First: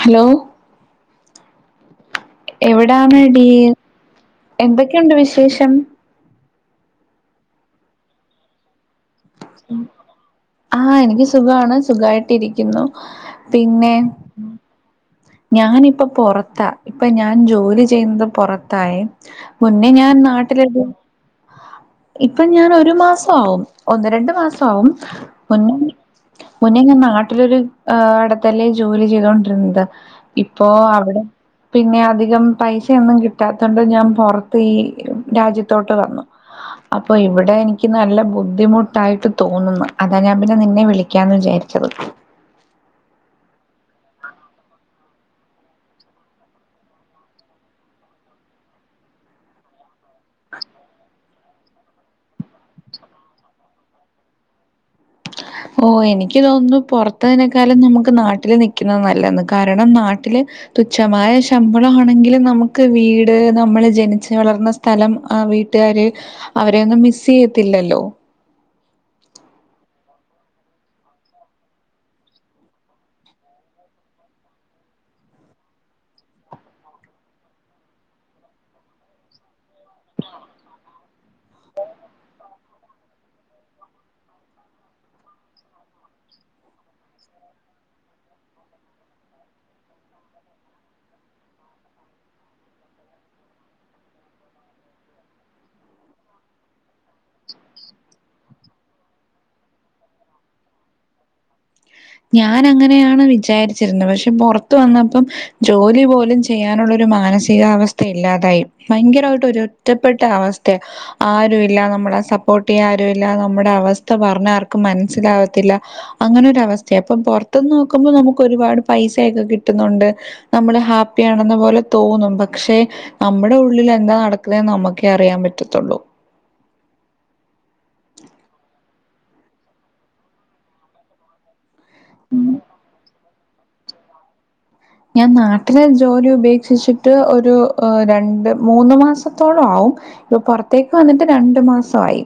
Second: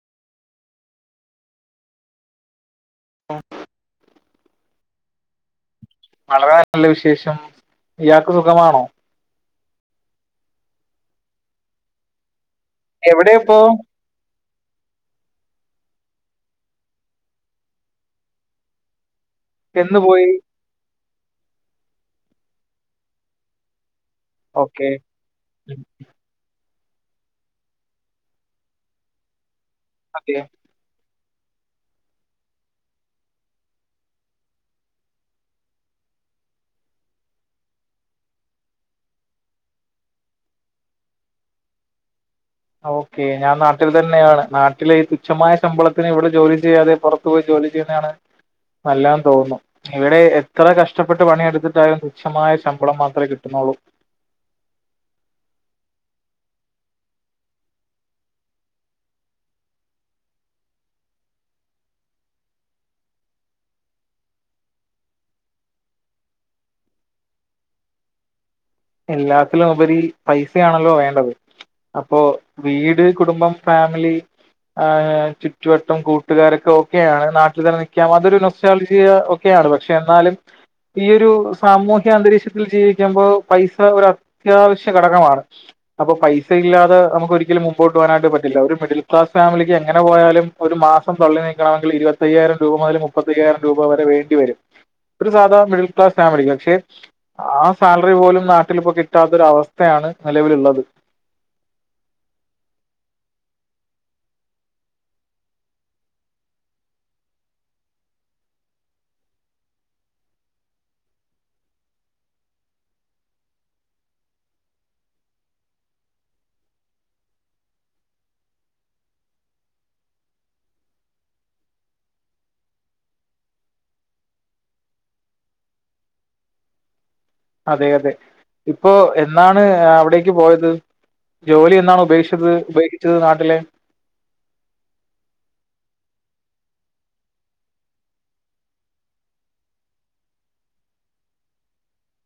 Hello എവിടെന്നെടി എന്തൊക്കെയുണ്ട് വിശേഷം വളരെ നല്ല വിശേഷം ഇയാൾക്ക് സുഖമാണോ ആഹ് എനിക്ക് സുഖമാണ് സുഖായിടിരിക്കുന്നു. എവിടെയാപ്പോ ഏഹ് ഞാനിപ്പൊ പുറത്ത ഇപ്പൊ ഞാൻ ജോലി ചെയ്യുന്നത് പുറത്തായേ മുന്നെ എന്ന് ഞാൻ പോയി നാട്ടിലെ ഇപ്പൊ ഞാൻ ഒരു മാസമാവും ഒന്ന് രണ്ട് മാസമാവും ഓക്കെ മുന്നെ മുന്നേ ഞാൻ നാട്ടിലൊരു ഇടത്തല്ലേ ജോലി ചെയ്തൊണ്ടിരുന്നത്. ഓക്കെ ഇ പോ അവിടെ പിന്നെ അധികം പൈസൊന്നും കിട്ടാത്ത കൊണ്ട് ഞാൻ പുറത്ത് ഈ രാജ്യത്തോട്ട് വന്നു. അപ്പൊ ഇവിടെ എനിക്ക് നല്ല ബുദ്ധിമുട്ടായിട്ട് തോന്നുന്നു അതാണ് ഞാൻ പിന്നെ നിന്നെ വിളിക്കാന്ന് വിചാരിച്ചത്. ഓക്കെ ഞാൻ നാട്ടിൽ തന്നെയാണ് നാട്ടിലെ ഈ തുച്ഛമായ ശമ്പളത്തിന് ഇവിടെ ജോലി ചെയ്യാതെ പുറത്ത പോയി ജോലി ചെയ്യുന്നതാണ് നല്ലന്ന് തോന്നുന്നു. ഇവിടെ എത്ര കഷ്ടപ്പെട്ട് പണിയെടുത്തിട്ടാലും തുച്ഛമായ ശമ്പളം മാത്രമേ കിട്ടുന്നുള്ളൂ. ഓഹ് എനിക്ക് തോന്നുന്നു പുറത്തതിനേക്കാലം നമുക്ക് നാട്ടില് നിക്കുന്നത് നല്ലന്ന് കാരണം നാട്ടില്. തുച്ഛമായ ശമ്പളമാണെങ്കിലും നമുക്ക് വീട് നമ്മള് ജനിച്ചു വളർന്ന സ്ഥ സ്ഥലം ആഹ് വീട്ടുകാര് അവരെയൊന്നും മിസ് ചെയ്യത്തില്ലല്ലോ. എല്ലാത്തിലും ഉപരി പൈസയാണല്ലോ വേണ്ടത്. അപ്പോ വീട്, കുടുംബം, ഫാമിലി. ആഹ് ചുറ്റുവട്ടം കൂട്ടുകാരൊക്കെ ഒക്കെയാണ് നാട്ടിൽ തന്നെ നിക്കാം അതൊരു നൊസളജിയആണ്. ഒക്കെയാണ് പക്ഷെ എന്നാലും ഈ ഒരു സാമൂഹ്യ അന്തരീക്ഷത്തിൽ ജീവിക്കുമ്പോ. പൈസ ഒരു അത്യാവശ്യ ഘടകമാണ്. അപ്പൊ പൈസ ഇല്ലാെമുക്ക് ഒരിക്കലും മുമ്പോട്ട് പോകാനായിട്ട് പറ്റില്ല. ഒരു മിഡിൽ ക്ലാസ് ഫാമിലിക്ക് എങ്ങനെ പോയാലും. ഒരു മാസം തള്ളി നീക്കണമെങ്കിൽ ഇരുപത്തയ്യായിരം രൂപ മുതൽ മുപ്പത്തയ്യായിരം രൂപ വരെ വേണ്ടിവരും. ഒരു സാധാരണ മിഡിൽ ക്ലാസ് ഫാമിലി പക്ഷെ ആഹ് സാലറി പോലും. നാട്ടിലിപ്പോ കിട്ടാത്തൊരു അവസ്ഥയാണ് നിലവിലുള്ളത്. ഞാൻ അങ്ങനെയാണ് വിചാരിച്ചിരുന്നത് പക്ഷെ പുറത്ത വന്നപ്പം ജോലിപോലും ചെയ്യാനുള്ളൊരു മാനസികാവസ്ഥ ഇല്ലാതായി ഭയങ്കരായിട്ട് ഒരു ഒറ്റപ്പെട്ട അവസ്ഥയാ ആരുല്ല നമ്മളെ സപ്പോർട്ടയ്യാൻ ആരു ഇല്ല നമ്മുടെ അവസ്ഥ പറഞ്ഞ ആർക്കും മൻസ്സിലാവത്തില്ല. അങ്ങനെ ഒരു അവസ്ഥയാ അപ്പൊ പൊറത്തന്ന് നോക്കുമ്പോ നമുക്ക് ഒരുപാട് പൈസയൊക്കെ കിട്ടുന്നുണ്ട്. നമ്മള് ഹാപ്പിയണെന്ന പോലെ തോന്നും. പക്ഷെ നമ്മുടെ ഉള്ളിൽ എന്താ നടക്കുന്നേ നമുക്കേ അറിയാൻ പറ്റത്തുള്ളൂ. അതെയതെ ഇപ്പോ എന്നാണ് അവിടേക്ക് പോയത്. ജോലി എന്നാണ് ഉപേക്ഷിത് ഉപേക്ഷിച്ചത് നാട്ടിലെ. ഞാൻ നാട്ടിലെ ജോലി ഉപേക്ഷിച്ചിട്ട് ഒരു രണ്ട് മൂന്ന് മാസത്തോളം ആവും. ഇപ്പൊ പൊറത്തേക്ക് വന്നിട്ട് രണ്ടുമാസവായി.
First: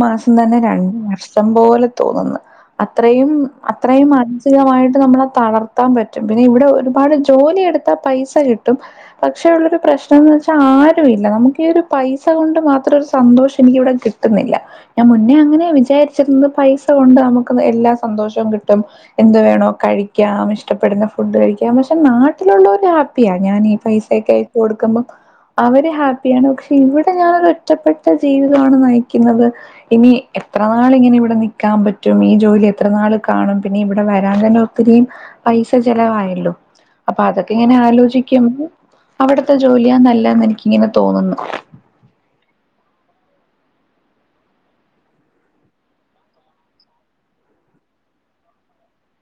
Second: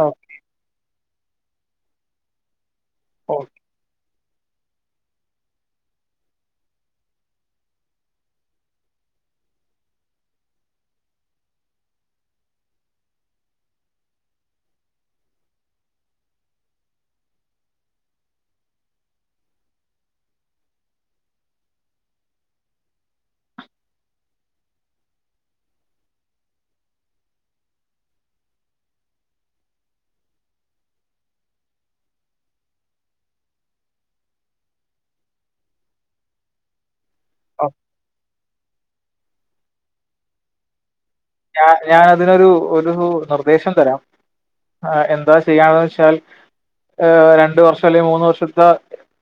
ഓ രണ്ടുവർഷം പോലെ തോന്ന്ന്ന്. അത്രയും ഓ അത്രയും മാനസികമായിട്ട് നമ്മളെ തളർത്താൻ പറ്റും. ഇവിടെ ഒരുപാട് ജോലിയെടുത്താ പൈസ കിട്ടും. പക്ഷേ ഉള്ളൊരു പ്രശ്നം എന്ന് വെച്ചാൽ ആരുല്ല നമുക്ക് ഈ ഒരു പൈസ കൊണ്ട് മാത്രം ഒരു സന്തോഷം എനിക്കിവിടെ കിട്ടു കിട്ടുന്നില്ല ഞാൻ മുന്നേ അങ്ങനെ വിചാരിച്ചിരുന്നത് പൈസ കൊണ്ട് നമുക്ക് എല്ലാ സന്തോഷവും കിട്ടും. എന്തവേണോ കഴിക്കാം ഇഷ്ടപ്പെടുന്ന ഫു ഫുഡ്കഴിക്കാം പക്ഷെ നാട്ടിലുള്ളവര് ഹാപ്പിയാ ഞാൻ ഈ പൈസൊക്കയച്ച്കൊടുക്കുമ്പം. അവര് ഹാപ്പിയാണ് ക്ഷെ ഇവിടെ ഞാനൊരു ഒറ്റപ്പെട്ട ജീവിതമാണ് നയിക്കുന്നത്. ഇനി എത്രനാളിങ്ങനെ ഇവിടെ നിക്കാപറ്റും. ഈ ജോലി എത്ര നാള് കാണും. പിന്നെ ഇവിടെ വരാൻ തന്നെ ഒത്തിരി പൈസ ചെലവായല്ലോ അപ്പൊ അതൊക്കെ ഓ. ഇങ്ങനെ ആലോചിക്കു അവിടുത്തെ ജോലിയാ നല്ലെന്ന് എനിക്കിങ്ങനെ തോന്നുന്നു ഞ ഞാൻ അതിനൊരു ഒരു നിർദ്ദേശം തരാം ആ എന്താ ചെയ്യാന്ന് വെച്ചാൽ ഏഹ് രണ്ടുവർഷം അല്ലെ മൂന്നു വർഷത്തെ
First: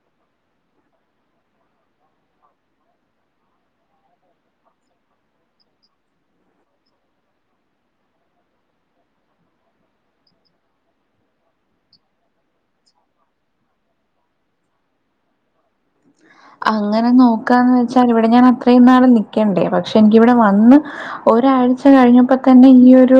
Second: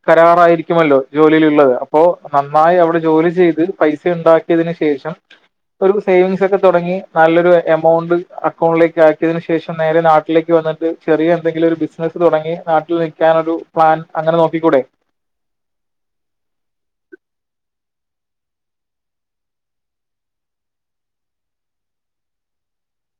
കരാറായിരിക്കുമല്ലോ ജോലിയിലുള്ളത് അപ്പോ നന്നായി അവിടെ ജോലി ചെയ്ത് പൈസയുണ്ടാക്കി ക്കിയതിന് ശേഷം ഒരു സേവിങ്സൊക്കെ തൊടങ്ങി നല്ലൊരു എമൗണ്ട് അക്കൗണ്ടിലേക്ക് ആക്കിയതിന് ശേഷം നേരെ നാട്ടിലേക്ക് വന്നിട്ട് ചെറിയ എന്തെങ്കിലും ഒരു ബിസ് നസ് തൊടങ്ങി നാട്ടിൽ നിൽക്കാനൊരു പ്ലാൻ അങ്ങനെ നോക്കിക്കൂടെ അങ്ങനെ നോക്കാന്ന് വെച്ചാലിവിടെ ഞാൻ അത്രയും നാള് നിക്കണ്ടേ പക്ഷെ എനിക്കിവിടെ വന്ന് ഒരാഴ്ച കഴിഞ്ഞപ്പോതന്നെ ഈ ഒരു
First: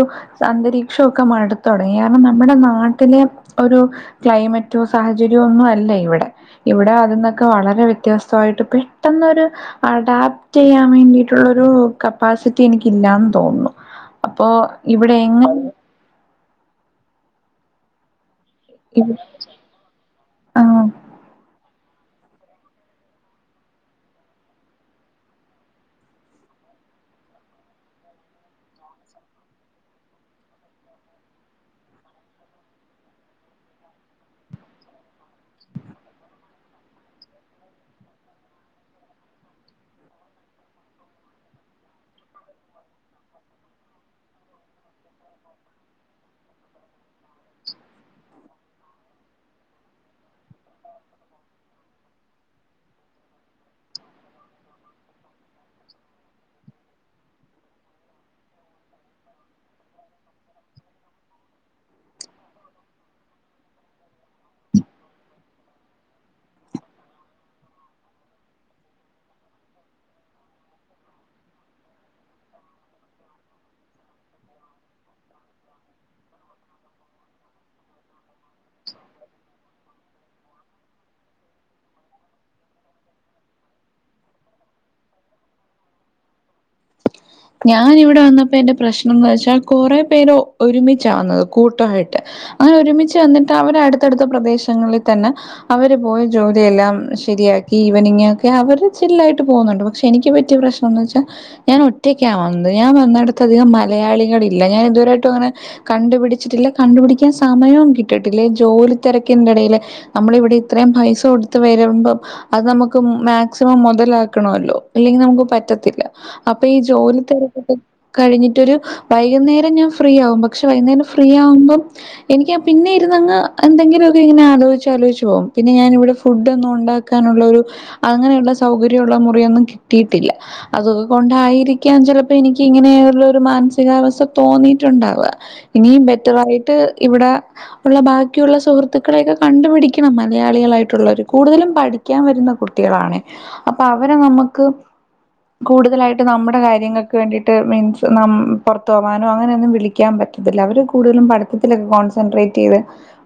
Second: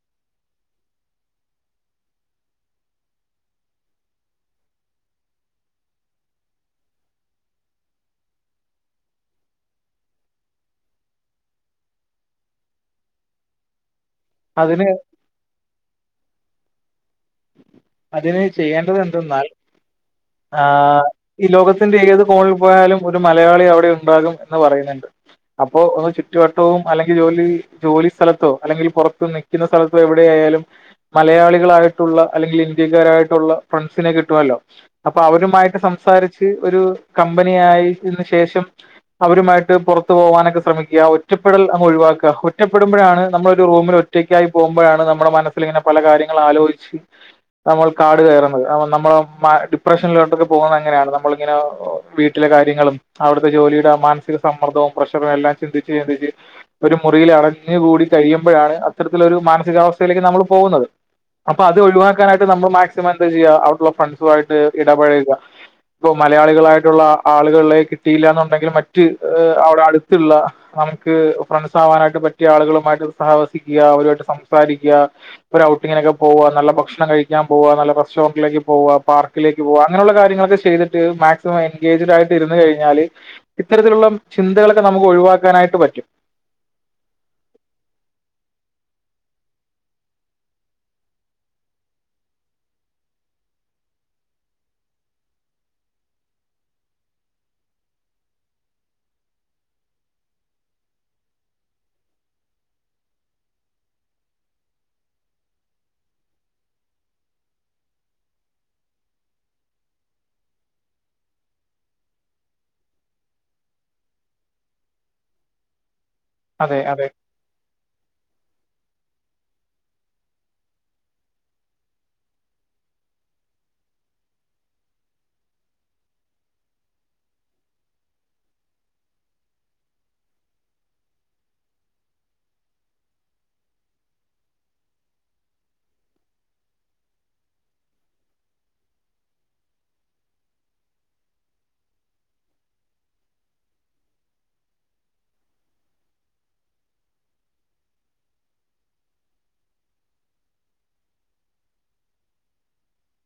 അന്തരീക്ഷക്കെ മടുത്തൊടങ്ങി കാരണം നമ്മടെ നാട്ടിലെ ഒരു ക്ലൈമറ്റോ സാഹചര്യോ ഒന്നും അല്ല ഇവിടെ ഇവിടെ അതിന്നൊക്കെ വളരെ വ്യ വ്യത്യസ്തമായിട്ട് പെട്ടെന്നൊരു അഡാപ്റ്റ്യ്യാൻ വേണ്ടിയിട്ടുള്ളൊരു കപ്പാസിറ്റി എനിക്കില്ലാന്ന് തോന്നുന്നു അപ്പോ അതിന് ഇവിടെ എങ്ങ അതിന് ചെയ്യേണ്ടത് ഇവി എന്തെന്നാൽ ആഹ് ഈ ലോകത്തിന്റെ ഏത് കോണിൽ പോയാലും ഒരു മലയാളി അവിടെ ഉണ്ടാകും എന്ന് പറയന്ന്ണ്ട് അപ്പോ ഒന്നു ചുറ്റുവട്ടവും അല്ലെങ്കിൽ ജോലി ജോലി സ്ഥലത്തോ അല്ലെങ്കിൽ പൊറത്ത് നിക്കുന്ന സ്ഥലത്തോ എവിടെയാലും മലയാളികളായിട്ട് ട്ടുള്ള അല്ലെങ്കി ഇന്ത്യക്കാരായിട്ടുള്ള ഫ്രണ്ട്സിനെ കിട്ടുമല്ലോ അപ്പൊ അവരുമായിട്ട് സംസാരിച്ച് ഒരു കമ്പനയിതിനന് ശേഷം അവരുമായിട്ട് പെറത്തു പോവാനൊക്കെ ശ്രമിക്ക ഒറ്റപ്പെടൽ അങ്ങ് ഒഴിവാക്ക ഒറ്റപ്പെടുമ്പോഴാണ് നമ്മളൊരുറൂമിൽ ഒറ്റക്കായി പോകുമ്പോഴാണ് നമ്മടെ മനസ്സിൽ ഇങ്ങനെ പല കാര്യങ്ങള് ആലോയിച്ച് നമ്മൾ കാട് കേറുന്നത് നമ്മൾ ഡിപ്രഷനിലോട്ടൊക്കെ പോകുന്നത് ഇങ്ങനെയാണ് നമ്മള ഇങ്ങനെ വീട്ടിലെ കാര്യങ്ങളും അവിടുത്തെ ജോലിയുടെ മാനസിക സമ്മർദ്ദവും പ്രഷറും എല്ലാം ചിന്തിച്ച് ചിന്തിച്ച് ഒരു മുറിയിൽ അടഞ്ഞ് കൂടി കഴിയുമ്പോഴാണ് അത്തരത്തിലൊരു മാനസികാവസ്ഥയിലേക്ക് നമ്മള് പോകുന്നത് അപ്പൊ അത് ഒഴിവാക്കാനായിട്ട് നമ്മള് മാക്സിമം എന്താചെയ്യ അവിടുള്ള ഫ്രണ്ട്സു ആയിട്ട് ഇടപഴക ഇപ്പൊ മലയാളികളായിട്ടുള്ള ആളുകളേ കിട്ടിയില്ലാന്നുണ്ടെങ്കിൽ മറ്റ് ഏഹ് അവിട അടുത്തുള്ള നമുക്ക് ഫ്രൺസാവാനായിട്ട് പറ്റിയ ആളുകളുമായിട്ട് സഹവസിക്കിയ അവരുമായിട്ട് സംസാരിക്കിയ ഒരു ഔട്ടിങ്ങിനൊക്കെ പോവ നല്ല ഭക്ഷണം കഴിക്കാൻ പോവ നല്ല റെസ്റ്റോറന്റിലേക്ക് പോവ പാർക്കിലേക്ക് പോവാ അങ്ങനെയുള്ള കാര്യങ്ങളൊക്കെ ചെയ്തിട്ട് മാക് എൻഗേജ്ഡ് ആയിട്ട് ഇരുന്ന് കഴിഞ്ഞാല് ഇത്തരത്തിലുള്ള ചിന്തകളൊക്കെ നമുക്ക് ഒഴിവാക്കാനായിട്ട് പറ്റും ഞാൻ ഇവിടെ വന്നപ്പോ എന്റെ പ്രശ്നം എന്ന് വെച്ചാൽ കൊറെ പേര് ഒരുമിച്ച വന്നത് കൂട്ടവായിട്ട് അങ്ങനെ ഒരുമിച്ച് വന്നിട്ട് അവടെ അടുത്തടുത്ത പ്രദേശങ്ങളിൽ തന്നെ അവര് പോയി ജോലിയെല്ലാം ശരിയാക്കി ഈവനിങ്ങ്ക്കെ അവര് ചില്ലായിട്ട് പോകുന്നുണ്ട് പക്ഷെ എനിക്ക് പറ്റിയ പ്രശ് ന്താന്ന് വച്ചാ ഞാൻ ഒറ്റയ്ക്ക വന്നത് ഞാൻ വന്നിടത്ത് അധികം മലയാളികളില്ല ഞൻ ഇതുവരായിട്ടും അങ്ങനെ കണ്ടുപിടിച്ചിട്ടില്ല കണ്ടുപിടിക്കാൻ സമയവും കിട്ടിട്ടില്ല ഈ ജോലി തെരക്കിന്റെ എടയില് നമ്മള് ഇവിടെ ഇത്രയും പൈസ കൊടുത്ത് വരുമ്പം അത് നമക്ക് മാക്സിമം മെതലാക്കണല്ലോ അല്ലെങ്കിൽ നമക്ക് പറ്റത്തില്ല ഇപ്പ ഈ അതെ അതെ ജോലി തിരക്കൊക്കെ കഴിഞ്ഞിട്ടൊരു വൈകുന്നേരം ഞാൻ ഫ്രീ ആവും പക്ഷെ വൈകുന്നേരം ഫ്രീ ആവുമ്പം എനിക്ക് പിന്നെ ഇരുന്നങ്ങ് എന്തെങ്കിലെക്കെ ഇങ്ങനാലോച്ചിച്ച് ആലോച്ച് പോവും പിന്നെ ഞാനിവിടെ ഫുഡ്ന്നും ഉണ്ടാ ണ്ടാക്കാനുള്ളരു അങ്ങനെ ള്ള സൗകര്യമുള്ള മുറിയെന്നും കിട്ടിട്ടില്ല അതൊക്കെ കൊ ണ്ടായിരിക്കാം ചെലപ്പോ എനിക്ക് ഇങ്ങനെയുള്ള ഒരു മാനസികാവസ്ഥ തോന്നിട്ടുണ്ടാവ്ക ഇനിയും ബെറ്ററായിട്ട് ഇവടെ ഉള്ള ബാക്കിയുള്ള സുഹൃത്തുക്കളെക്കെ കണ്ടുപിടിക്കണം മലയാളികളായിട്ടുള്ളെര് കൂടുതലും പഠി ഠിക്കാൻ വരുന്ന കുട്ടികളാണ് അപ്പൊ അവരെ നമ്മക്ക് കൂടുതലായി നമ്മടെ കാര്യങ്ങൾക്ക് വേണ്ടിട്ട് മീൻസ് പെറത്ത് പോവാനോ അങ്ങനെന്നും വിളിക്കാൻ പറ്റതില്ല അവര് കൂടുതലും പഠിത്തത്തിലൊക്കെ കോൺസെൻട്രേറ്റ് ചെയ്ത്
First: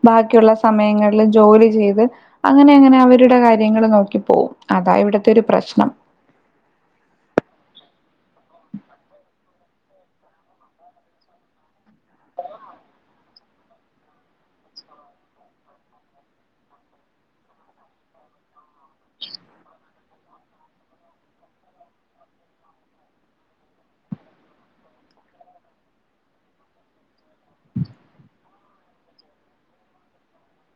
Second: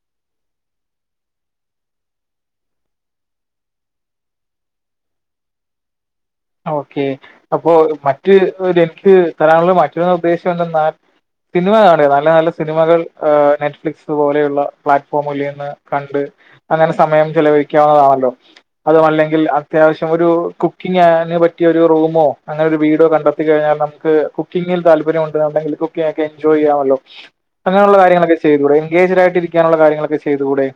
ബാക്കിയുള്ള സമയങ്ങളില് ജോലി ചെയ്ത് അങ്ങനെ അങ്ങനെ അവരുടെ കാര്യങ്ങൾ നോക്കി പോവും അതാ ഇവടത്തെ ഒരു പ്രശ്നം ഓക്കെ അപ്പൊ മറ്റ് എനിക്ക് തരാനുള്ള മറ്റൊരു നിർദ്ദേശം എന്തന്നാൽ സിനിമ കാണ് നല്ല നല്ല സിനിമകൾ നെറ്റ്ഫ്ലിക്സ് പോലെയുള്ള പ്ലാറ്റ്ഫോമിൽ നിന്ന് കണ്ട് അങ്ങനെ സമയം ചെലവഴിക്കാവുന്നതാണല്ലോ അതു അല്ലങ്കിൽ അത്യാവശ്യം ഒരു കുക്കിംങ്ങ് ങ്ങ്ന് പറ്റിയ ഒരു റൂമോ അങ്ങനെ ഒരു വീടോ കണ്ടെത്തി കഴിഞ്ഞാൽ നമക്ക് കുക്കിങ്ങിൽ താല്പര്യം ഉണ്ട് അല്ലങ്കിൽ കുക്ക് ഒക്കെ ക്കെ എജോയ് ചെയ്യാമല്ലൊ അങ്ങനെയുള്ള കാര്യങ്ങളൊക്കെ ചെയ്തൂടെ എൻഗേജ്ഡ് ആയിട്ട് ഇരിക്കാനുള്ള കാര്യങ്ങളെക്കെ ചെയ്തൂടെ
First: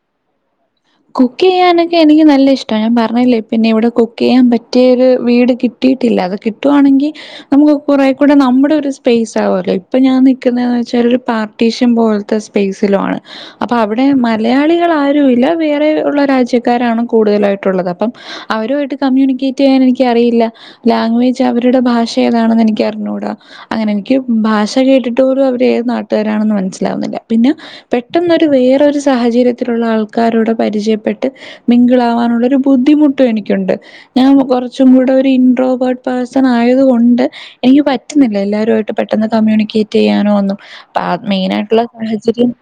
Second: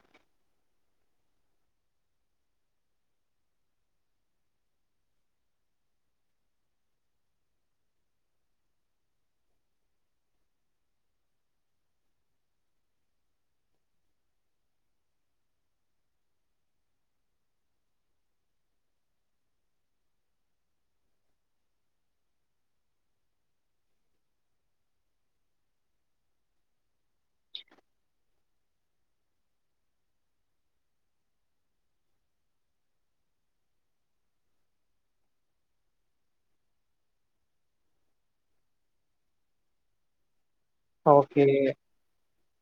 കുക്ക് ചെയ്യാനൊക്കെ എനിക്ക് നല്ല ഇഷ്ട ഞാൻ പറഞ്ഞില്ലേ പിന്നെ ഇവിടെ കുക്ക് ചെയ്യാൻ പറ്റിയരു വീട് കിട്ടി കിട്ടിട്ടില്ല അത് കിട്ടുവാണങ്കിൽ നമുക്ക് കുറേ കൂടെ നമ്മുടെ ഒരു സ്പേയ്സ് ആവുവല്ലോ ഇപ്പൊ ഞാൻ നിക്കുന്നെ വെച്ചാ ഒരു പാർ ട്ടീഷും പോൽത്തെ സ്പേസിലാണ് അപ്പോ അവിടെ മലയാളികൾ ആരുല്ല വേറെ ഉള്ള രാജ്യക്കാരാണ് കൂടുതലായിട്ടുള്ളത് അപ്പം അവരു വായിട്ട് കമ്മ്യൂണിക്കേറ്റ് ചെയ്യാൻ എനിക്കറിയില്ല ലാംഗ്വേജ് അവരുടെ ഭാഷ ഏതാണെന്ന് എനിക്ക് അറിഞ്ഞൂടാ അങ്ങനെ എനിക്ക് ഭാഷ കേട്ടിട്ട് പോലും അവര് ഏത് നാട്ടുകാരാണെന്ന് മനസ്സിലാവുന്നില്ല പിന്ന പെട്ടെന്നൊരു വേറൊരു സാഹചര്യത്തിലുള്ള ആൾക്കാരോട് പരിചയപ്പെട്ട് മിംഗിൾ ആവാനുള്ള ഒരു ബുദ്ധിമുട്ടും എനിക്കുണ്ട് ഞാൻ കൊറച്ചും കൂടെ ഒരു ഇൻറോബോർട്ട് പേഴ്സൺ ആയത് കൊണ്ട് എനിക്ക് പറ്റുന്നില്ല എല്ലാരുവായിട്ട് പെട്ടെന്ന് കമ്മ്യൂണിക്കേറ്റ്യ്യാനോ ഒന്നും പ ഓക്കേ. മെയിനായിട്ടുള്ള സാഹചര്യം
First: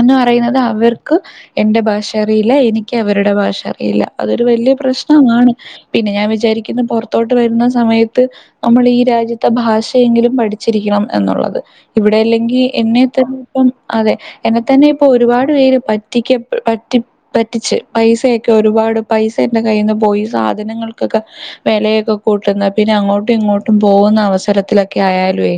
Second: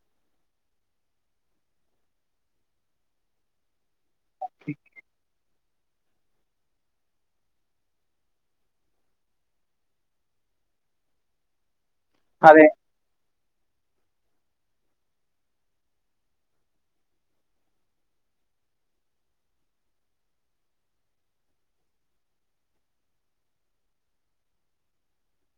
എന്ന് പറയുന്നത് അവർക്ക് എന്റെ ഭാഷ ഇൻക്കറീല എനിക്ക് അവരുടെ ഭാഷ അറിയില്ല അതൊരു വല്ല്യ പ്രശ്നമാണ് പിന്നെ ഞാൻ വിചാരിക്കുന്നു പെറത്തോട്ട് വരുന്ന സമയത്ത് നമ്മളി ഈ രാജ്യത്തെ ഭാഷയെങ്കിലും പഠിച്ചിരിക്കണം എന്നുള്ളത് ഇവിടെ അതെ. അല്ലെങ്കിൽ എന്നെ തന്നെ ഇപ്പം അതെ എന്നെത്തന്നെ ഇപ്പൊ ഒരുപാട് പേര് പറ്റിക്ക പറ്റി റ്റി പറ്റിച്ച് പൈസയൊക്കെ ഒരുപാട് പൈസ എന്റെ കയ്യിൽ നിന്ന് പോയി സാധനങ്ങൾക്കൊക്കെ വിലയൊക്കെ കൂട്ടുന്ന പിന്നെ അങ്ങോട്ടും ഇങ്ങോട്ടും പോകുന്ന അവസരത്തിലൊക്കെ ആയാലേ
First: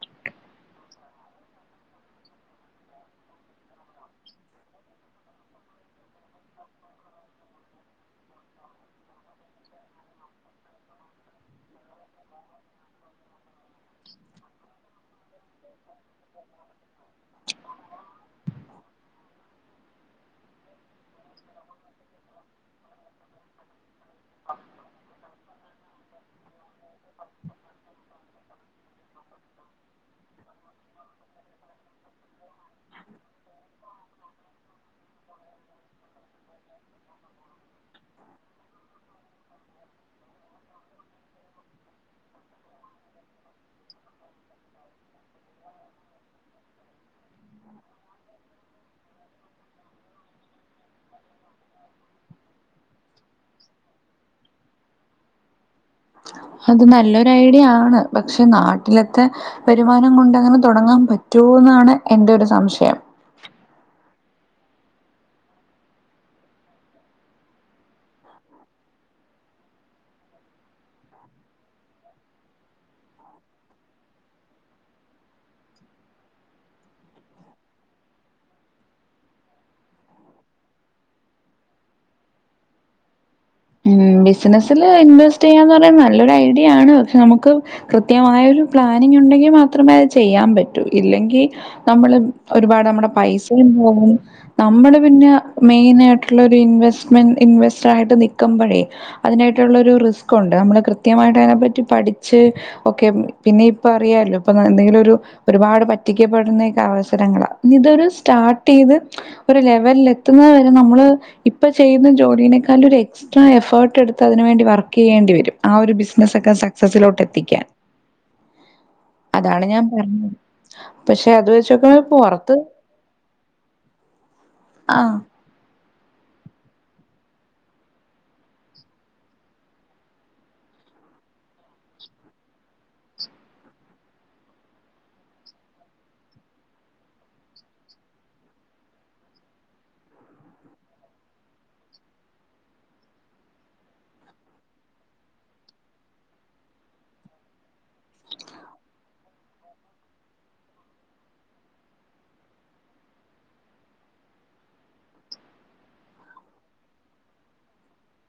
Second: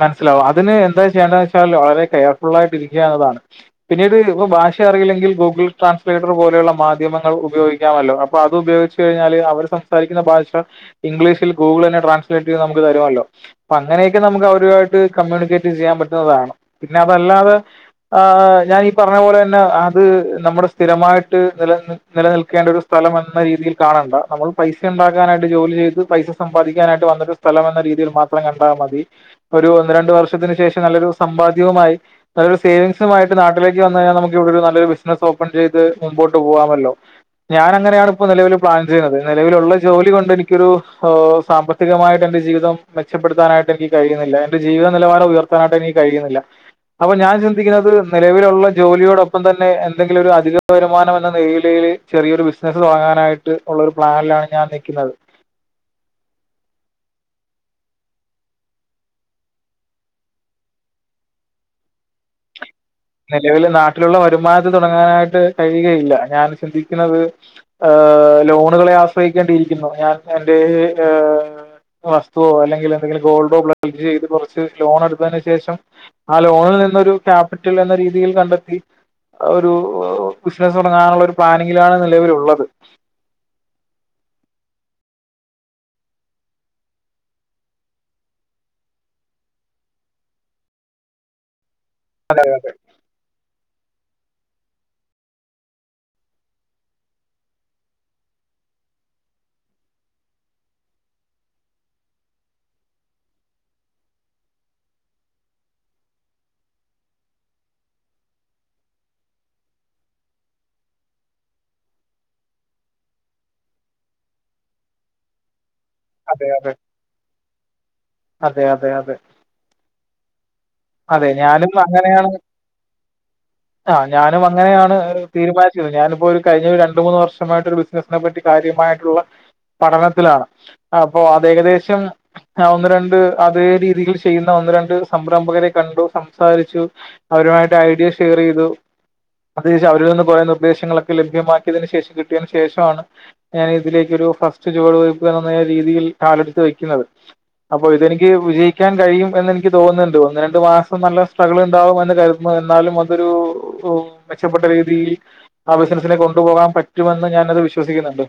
മനസ്സിലാവും അതിന് എന്താ ചെയ്യേണ്ട വെച്ചാൽ വളരെ കെയർഫുളായിട്ട് ഇരിക്കാന്നതാണ് പിന്നീട് ഇപ്പ ഭാഷ അറിയില്ലെങ്കിൽ ഗൂഗിൾ ട്രാൻസ്ലേറ്റർ പോലുള്ള മാധ്യമങ്ങൾ ഉപയോഗിക്കാമല്ലേ അപ്പ അതുപയോഗി ഗിച്ച് കഴിഞ്ഞാല് അവര് സംസാരിക്കുന്ന ഭാഷ ഇംഗ്ലീഷിൽ ഗൂഗിൾ തന്നെ ട്രാൻസ്ലേറ്റ് ചെയ്ത് നമുക്ക് തരുമല്ലോ അപ്പൊ അങ്ങനെയൊക്കെ നമക്ക് അവരുമായിട്ട് കമ്മ്യൂണിക്കേറ്റ് ചെയ്യാൻ പറ്റുന്നതാണ് പിന്നെ അതല്ലാതെ ആഹ് ഞാൻ ഈ പറഞ്ഞ പോലെ തന്നെ അത് നമ്മുടെ സ്ഥിരമായിട്ട് നിലനിന്ന് നിലനിൽക്കേണ്ട ഒരു സ്ഥലം എന്ന രീതിയിൽ കാണണ്ട നമ്മൾ പൈസ ഉണ്ടാക്കാനായിട്ട് ജോലി ചെയ്ത് പൈസ സമ്പാദിക്കാനായിട്ട് വന്നൊരു സ്ഥലം എന്ന രീതിയിൽ മാത്രം കണ്ടാൽ മതി ഒരു ഒന്ന് രണ്ട വർഷത്തിന് ശേഷം നല്ലൊരു സമ്പാദ്യവുമായി നല്ലൊരു സേവിങ്സുമായിട്ട് നാട്ടിലേക്ക് വന്ന് കഴിഞ്ഞാ നമുക്ക് ഇവിടെ നല്ലരു ബിസിനസ് ഓപ്പൺ ചെയ്ത് മുന്നോട്ട് പോകാമല്ലോ ഞാൻ അങ്ങനെയാണ് ഇപ്പോ നിലവിൽ പ്ലാൻ ചെയ്യുന്നത് നിലവിലുള്ള ജോലി കൊണ്ട് എനിക്കൊരു സാമ്പ സാമ്പത്തികമായിട്ട് എന്റെ ജീവിതം മെച്ചപ്പെടുത്താനായിട്ട്നിക്ക് കഴിയുന്നില്ല എന്റെ ജീവിത നിലവാരം ഉയർത്താനായിട്ട് എനിക്ക് കഴിയുന്നില്ല അപ്പൊ ഞാൻ ചിന്തിക്കുന്നത് നിലവിലുള്ള ജോലിയോടൊപ്പം തന്നെ എന്തെങ്കിലും ഒരു അധിക വരുമാനം എന്ന നിലയില് ചെറിയൊരു ബിസിനസ്സ് തുടങ്ങാനായിട്ട് ഉള്ള ഒരു പ്ലാനിലാണ് ഞാൻ നിൽക്കുന്നത് അത് നല്ലൊരു ഐഡിയ ആണ് പക്ഷെ നാട്ടിലത്തെ വരുമാനം കൊണ്ട്ങ്ങനെ തുടങ്ങാൻ പറ്റൊ എന്നാണ് എന്റെ ഒരു സംശയം നിലവിൽ നാട്ടിലുള്ള വരുമാനത്ത് തുടങ്ങാനായിട്ട് കഴിയുകയില്ല ഞാൻ ചിന്തിക്കുന്നത് ഏ ലോണുകളെ ആശ്രയിക്കേണ്ടിയിരിക്കുന്നു ഞാൻ എന്റെ ഏ ഏ വസ്തുവോ അല്ലെങ്കിലെ ന്തെങ്കിലും ഗോൾഡോ [unintelligible] ചെയ്ത് കൊറച്ച് ലോണെടുത്തതിന് ശേഷം ആ ലോണിൽ നിന്നൊരു ക്യാപിറ്റൽ എന്ന രീതിയിൽ കണ്ടെത്തി അഒരു ബിസിനസ് തുടങ്ങാനുള്ള ഒരു പ്ലാനിങ്ങിലാണ് നിലവിലുള്ളത്. ഉം ബിസിനസില് ഇൻവെസ്റ്റെ യ്യാന്ന് പറീന്നല്ലൊരു ഐഡിയാണ് പക്ഷെ നമുക്ക് കൃത്യമായ ഒരു പ്ലാനിങ് ഉണ്ടെങ്കി മാത്രമേ അത് ചെയ്യാമ്പറ്റൂ ഇല്ലെങ്കി നമ്മള് ഒരുപാട് നമ്മുടെ പൈസ് [unintelligible] നമ്മള് പിന്ന മെയിനായിട്ടുള്ളൊരു ഇൻവെസ്റ്റ്മെന്റ് ഇൻവെസ്റ്ററായിട്ട് നി ക്കുമ്പഴേ അതിനായിട്ടുള്ളൊരു റിസ്ക്കുണ്ട് നമ്മള് കൃത്യമായിട്ട തിനെപ്പറ്റി പഠിച്ച് ഓക്കെ പിന്നെ ഇപ്പ അറിയാലോ പ്പൊ ത എന്തെങ്കിലൊരു ഒരുപാട് പറ്റിക്കപ്പെടുന്നക്കെ അവസരങ്ങളാ ഇതൊരു സ്റ്റാർട്ടെയ്ത് ഒരു ലെവല്ലെത്തുന്നത് വരെ നമ്മള് ഇപ്പൊ ചെയ്യുന്ന ജോലീനെക്കാലും ഒരെക്സ് ട്രാ എഫേർട്ട് എടുത്ത് അതിനു വേണ്ടി വർക്കെയ്യേണ്ടി വരും ആ ഒരു ബിസിനസ്സ് അതെ, ഒക്കെ അതെ. സക്സസിലോട്ടെത്തിക്കാൻ. അതെ അതെ അതെ അതാണ് ഞാൻ പറഞ്ഞത് അതെ പക്ഷെ അത് ഞാനും വെച്ച് നോക്കുമ്പോ അങ്ങനെയാണ് പുറത്ത് ആഹ് ഞാനും അങ്ങനെയാണ് ആ ഒരു തീരുമാനിച്ചു ഞാനിപ്പൊരു കഴിഞ്ഞൊരു രണ്ടു മൂന്ന് വർഷമായിട്ടൊരു ബിസിനസ്സിനെ പറ്റി കാര്യമായിട്ടുള്ള പഠനത്തിലാ അപ്പോ അതേകദേശം ആഹ് ഒന്ന് രണ്ട് അതേ രീതിയിൽ ചെയ്യുന്ന ഒന്ന് രണ്ട് സംരംഭകരെ കണ്ടു സംസാരിച്ചു അവരുമായിട്ടൈഡിയ ഷെയറെയ്തു അതിനേഷം അവരിൽ നിന്ന് കുറേ നിർദ്ദേശങ്ങളൊക്കെ ലഭ്യമാക്കിയതിന് ശേഷം കിട്ടിയതിനു ശേഷാണ് ഞാനിതിലേക്കൊരു ഫസ്റ്റ് ചുവടുവയ്പ് എന്ന [unintelligible] രീതിയിൽ കാലെടുത്ത് വയ്ക്കുന്നത് അപ്പൊ ഇതെനിക്ക് വിജയിക്കാൻ കഴിയും എന്നെ നിക്ക് തോന്നുന്നുണ്ട് ഒന്ന് രൺ ണ്ട് മാസം നല്ല സ്ട്രഗ്ള്ണ്ടാവും എന്ന് കരുതുന്നു എന്നാലും അതൊരു ഉം മെച്ചപ്പെട്ട രീതിയിൽ ആ ബിസിനസ്സിനെ കൊണ്ട് പോകാൻ പറ്റുമെന്ന് ഞാനത് വിശ്വസിക്കുന്നുണ്ട്.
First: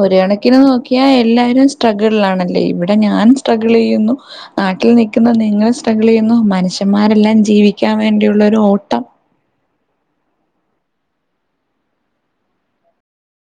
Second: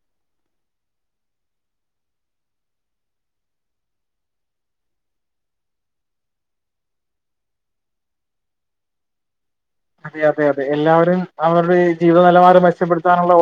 ഒരു കണക്കിന് നോക്കിയാ എല്ലാരും സ്ട്രഗിൾലാണല്ലേ ഇവിടെ ഞാൻ സ്ട്രഗ്ളെയ്യുന്നു നാട്ടിൽ നിൽക്കുന്ന നിങ്ങൾ സ്ട്രഗിൾ ചെയ്യുന്നു മനുഷ്യന്മാരെല്ലാം ജീവിക്കാൻ വേണ്ടിയുള്ള ഒരു ഓട്ടം അതെ അതെ അതെ എല്ലാവരും അവരുടെ ജീവിത നിലവാരം മെച്ചപ്പെടുത്താനുള്ള ഓ